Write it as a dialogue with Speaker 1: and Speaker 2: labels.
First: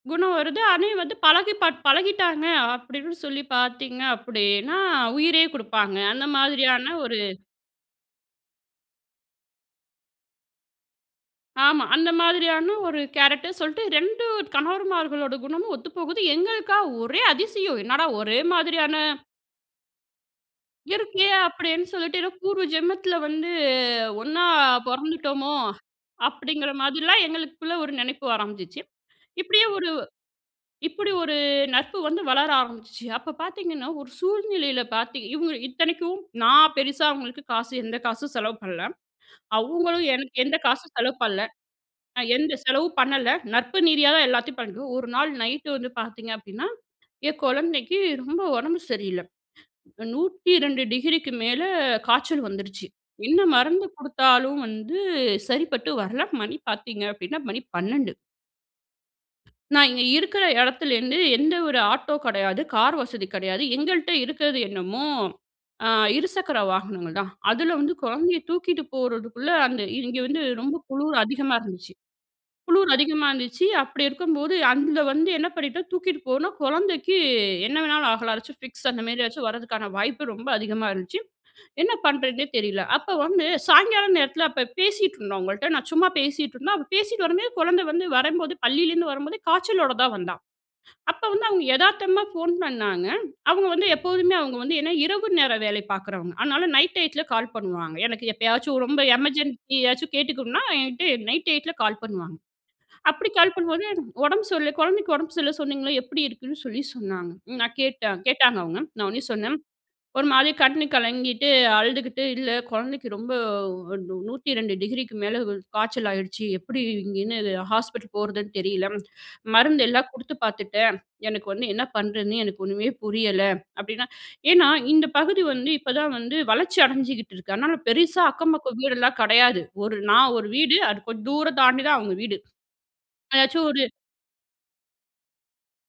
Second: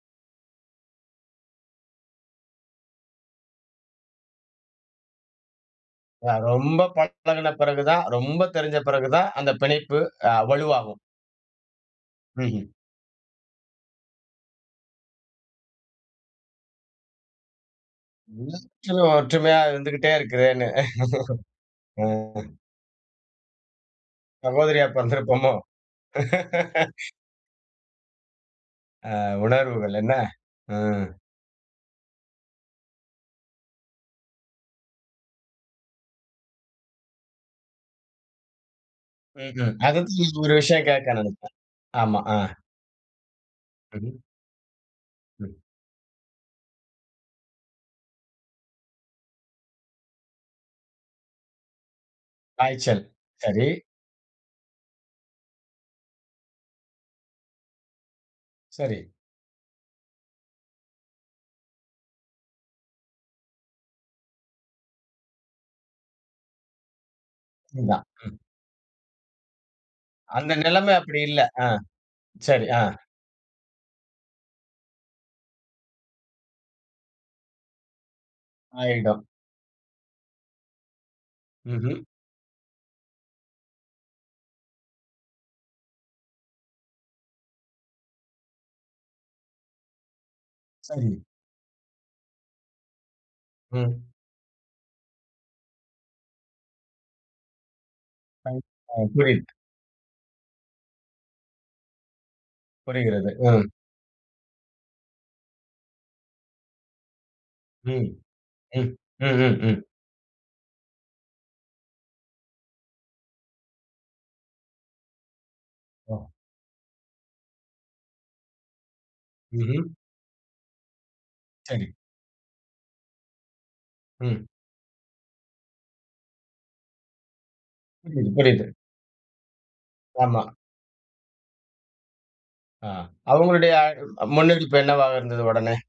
Speaker 1: குணம் வருது அணே வந்து பழகி பார் பழகிட்டாங்க அப்டின்னு சொல்லி பார்த்தீங்க அப்டின்னா, உயிரே குடுப்பாங்க அந்த
Speaker 2: அ ரொம்ப
Speaker 1: மாதிரியான ஒரு
Speaker 2: பழகின பிறகு தான், ரொம்ப தெரிஞ்ச பிறகு தான் அந்த பிணைப்பு அ வலுவாகும்.
Speaker 1: ஆமா. அந்த
Speaker 2: ம்ஹ்ம்.
Speaker 1: மாதிரியான ஒரு கேரக்டர் சொல்ட்டு 2 கணவர்மார்களோட குணமும் ஒத்து போகுது. எங்களுக்கா ஒரே அதிசயம் என்னடா ஒரே மாதிரியான
Speaker 2: நூற்றுல ஒற்றுமையாக இருந்துக்குட்டே இருக்குதேன்னு.
Speaker 1: இருக்கே அப்டின்னு சொல்லிட்டு ஏதோ
Speaker 2: ம்.
Speaker 1: பூர்வ ஜென்மத்தில வந்து ஒண்ணா
Speaker 2: சகோதரியா
Speaker 1: பொறந்துட்டோமோ
Speaker 2: பொறந்திருப்போமோ?
Speaker 1: அப்டிங்கிற மாதிரிலாம் எங்களுக்குள்ள ஒரு நினைப்பு ஆரம்பிச்சுச்சு.
Speaker 2: அ
Speaker 1: இப்டியே ஒரு
Speaker 2: உணர்வுகள் என்ன? ஆ.
Speaker 1: இப்டி ஒரு நட்பு வந்து வளர ஆரம்பிச்சுச்சு அப்ப பார்த்தீங்கன்னா, ஒரு சூழ்நிலையில பார்த்திங் இவங்க இத்தனைக்கும் நான் பெருசா அவங்களுக்கு காசு எந்த காசும் செலவு பண்ல.
Speaker 2: ம், ம். அது
Speaker 1: அவங்களும் எனக்கு
Speaker 2: இது ஒரு
Speaker 1: எந்த
Speaker 2: விஷயம்
Speaker 1: காசும் செலவு
Speaker 2: கேட்க
Speaker 1: பண்ல.
Speaker 2: நெனைச்சேன். ஆமா.
Speaker 1: நான்
Speaker 2: அ.
Speaker 1: எந்த செலவும் பண்ணல நட்பு நீதியா
Speaker 2: மஹ்ம்.
Speaker 1: தான் எல்லாத்தையும் பண்றோம். ஒரு நாள்
Speaker 2: ம்.
Speaker 1: நைட் வந்து பார்த்தீங்க அப்டின்னா, என் கொழந்தைக்கு ரொம்ப உடம்பு சரியில்ல. 102°க்கு மேல காச்சல் வந்துருச்சு
Speaker 2: காய்ச்சல்
Speaker 1: என்ன
Speaker 2: சரி.
Speaker 1: மருந்து குடுத்தாலும் வந்து சரிப்பட்டு வரல, மணி பாத்தீங்க அப்டின்னா மணி 12.
Speaker 2: சரி.
Speaker 1: நான் இங்க இருக்கிற இடத்துலேருந்து எந்த ஒரு ஆட்டோ கிடையாது, கார் வசதி கிடையாது. எங்கள்ட்ட இருக்கிறது என்னமோ ஆ இருசக்கர வாகனங்கள் தான். அதில வந்து
Speaker 2: இந்தா, ம்.
Speaker 1: கொழந்தையை தூக்கிட்டு போறதுக்குள்ள அந்த இங்கே வந்து
Speaker 2: அந்த
Speaker 1: ரொம்ப
Speaker 2: நிலைமை
Speaker 1: குளுர்
Speaker 2: அப்டி இல்ல.
Speaker 1: அதிகமா
Speaker 2: அ.
Speaker 1: இருந்துச்சு.
Speaker 2: சரி. அ.
Speaker 1: குளுர் அதிகமா இருந்துச்சு அப்டி இருக்கும்போது, அங்க வந்து என்ன பண்ணிட்டோம் தூக்கிட்டு போனோம் குழந்தைக்கு என்ன வேணாலும் ஆகலா ஏதாச்சும் ஃபிக்ஸ் அந்த
Speaker 2: ஆயிடும்.
Speaker 1: மாரி ஏதாச்சும் வரதுக்கான வாய்ப்பு ரொம்ப அதிகமா இருந்துச்சு. என்ன
Speaker 2: ம்ஹ்ம்.
Speaker 1: பண்றதுன்னே தெரியல, அப்போ வந்து சாயங்காலம் நேரத்தில அப்போ பேசிட்டுருந்தோம் அவங்கள்ட்ட. நான் சும்மா பேசிட்டு இருந்தேன் அப்போ பேசிட்டு வரும்போது, குழந்தை வந்து வரும்போது பள்ளியிலருந்து வரும்போதே காய்ச்சலோட தான் வந்தா.
Speaker 2: சரி.
Speaker 1: அப்ப வந்து அவங்க எதார்த்தமா ஃபோன் பண்ணாங்க அவங்க வந்து
Speaker 2: ம்.
Speaker 1: எப்போதுமே, அவங்க வந்து என்ன இரவு நேரம் வேலை பாக்குறவங்க. அதனால நைட் டைத்துல கால் பண்ணுவாங்க. எனக்கு
Speaker 2: ம்.
Speaker 1: எப்பயாச்சும்
Speaker 2: அ,
Speaker 1: ரொம்ப
Speaker 2: புரியிது.
Speaker 1: எமர்ஜென்சி ஏதாச்சும் கேட்டுக்கணும்னா என்கிட்ட நைட் டைத்துல கால் பண்ணுவாங்க. அப்டி
Speaker 2: புரிகிறது.
Speaker 1: கால்
Speaker 2: ம்.
Speaker 1: பண்ணும்போது எனக்கு உடம்பு சொல்ல குழந்தைக்கு உடம்பு சரில்லன்னு சொன்னீங்கள, எப்டி இருக்குன்னு சொல்லி சொன்னாங்க. நான்
Speaker 2: ம்.
Speaker 1: கேட்டேன் கேட்டாங்க அவங்க
Speaker 2: ம்.
Speaker 1: நான் உடனே சொன்னேன்,
Speaker 2: ம், ம்.
Speaker 1: ஒரு மாரி கண்ணு கலங்கிட்டு அழுதுக்கிட்டு "இல்ல கொழந்தைக்கு ரொம்ப- 102°க்கு மேல காய்ச்சல்
Speaker 2: ஒ.
Speaker 1: ஆயிடுச்சு. எப்டி இங்கேன்னு ஹாஸ்பிட்டல் போறதுன்னு தெரியல,
Speaker 2: ம்ஹ்ம்.
Speaker 1: மருந்தெல்லாம் குடுத்து பாத்துட்டேன். எனக்கு வந்து என்ன
Speaker 2: சரி.
Speaker 1: பண்ணுறதுன்னே எனக்கு ஒண்ணுமே புரியல அப்டினா
Speaker 2: ம்.
Speaker 1: ஏனா, இந்த பகுதி வந்து, இப்ப தான் வந்து வளர்ச்சி அடைஞ்சுகிட்டு இருக்கு அதனால பெருசா
Speaker 2: ம்.
Speaker 1: அக்கம்
Speaker 2: புரியுது.
Speaker 1: பக்கம் வீடெல்லா கிடையாது. ஒரு நான்
Speaker 2: ஆமா.
Speaker 1: ஒரு வீடு அது கொஞ்சம் தூரம் தாண்டி தான் அவங்க வீடு.
Speaker 2: ஆ,
Speaker 1: ஏதாச்சும்
Speaker 2: அவங்களுடைய
Speaker 1: ஒரு
Speaker 2: முன்னெடுப்பு என்னவாக இருந்தது உடனே?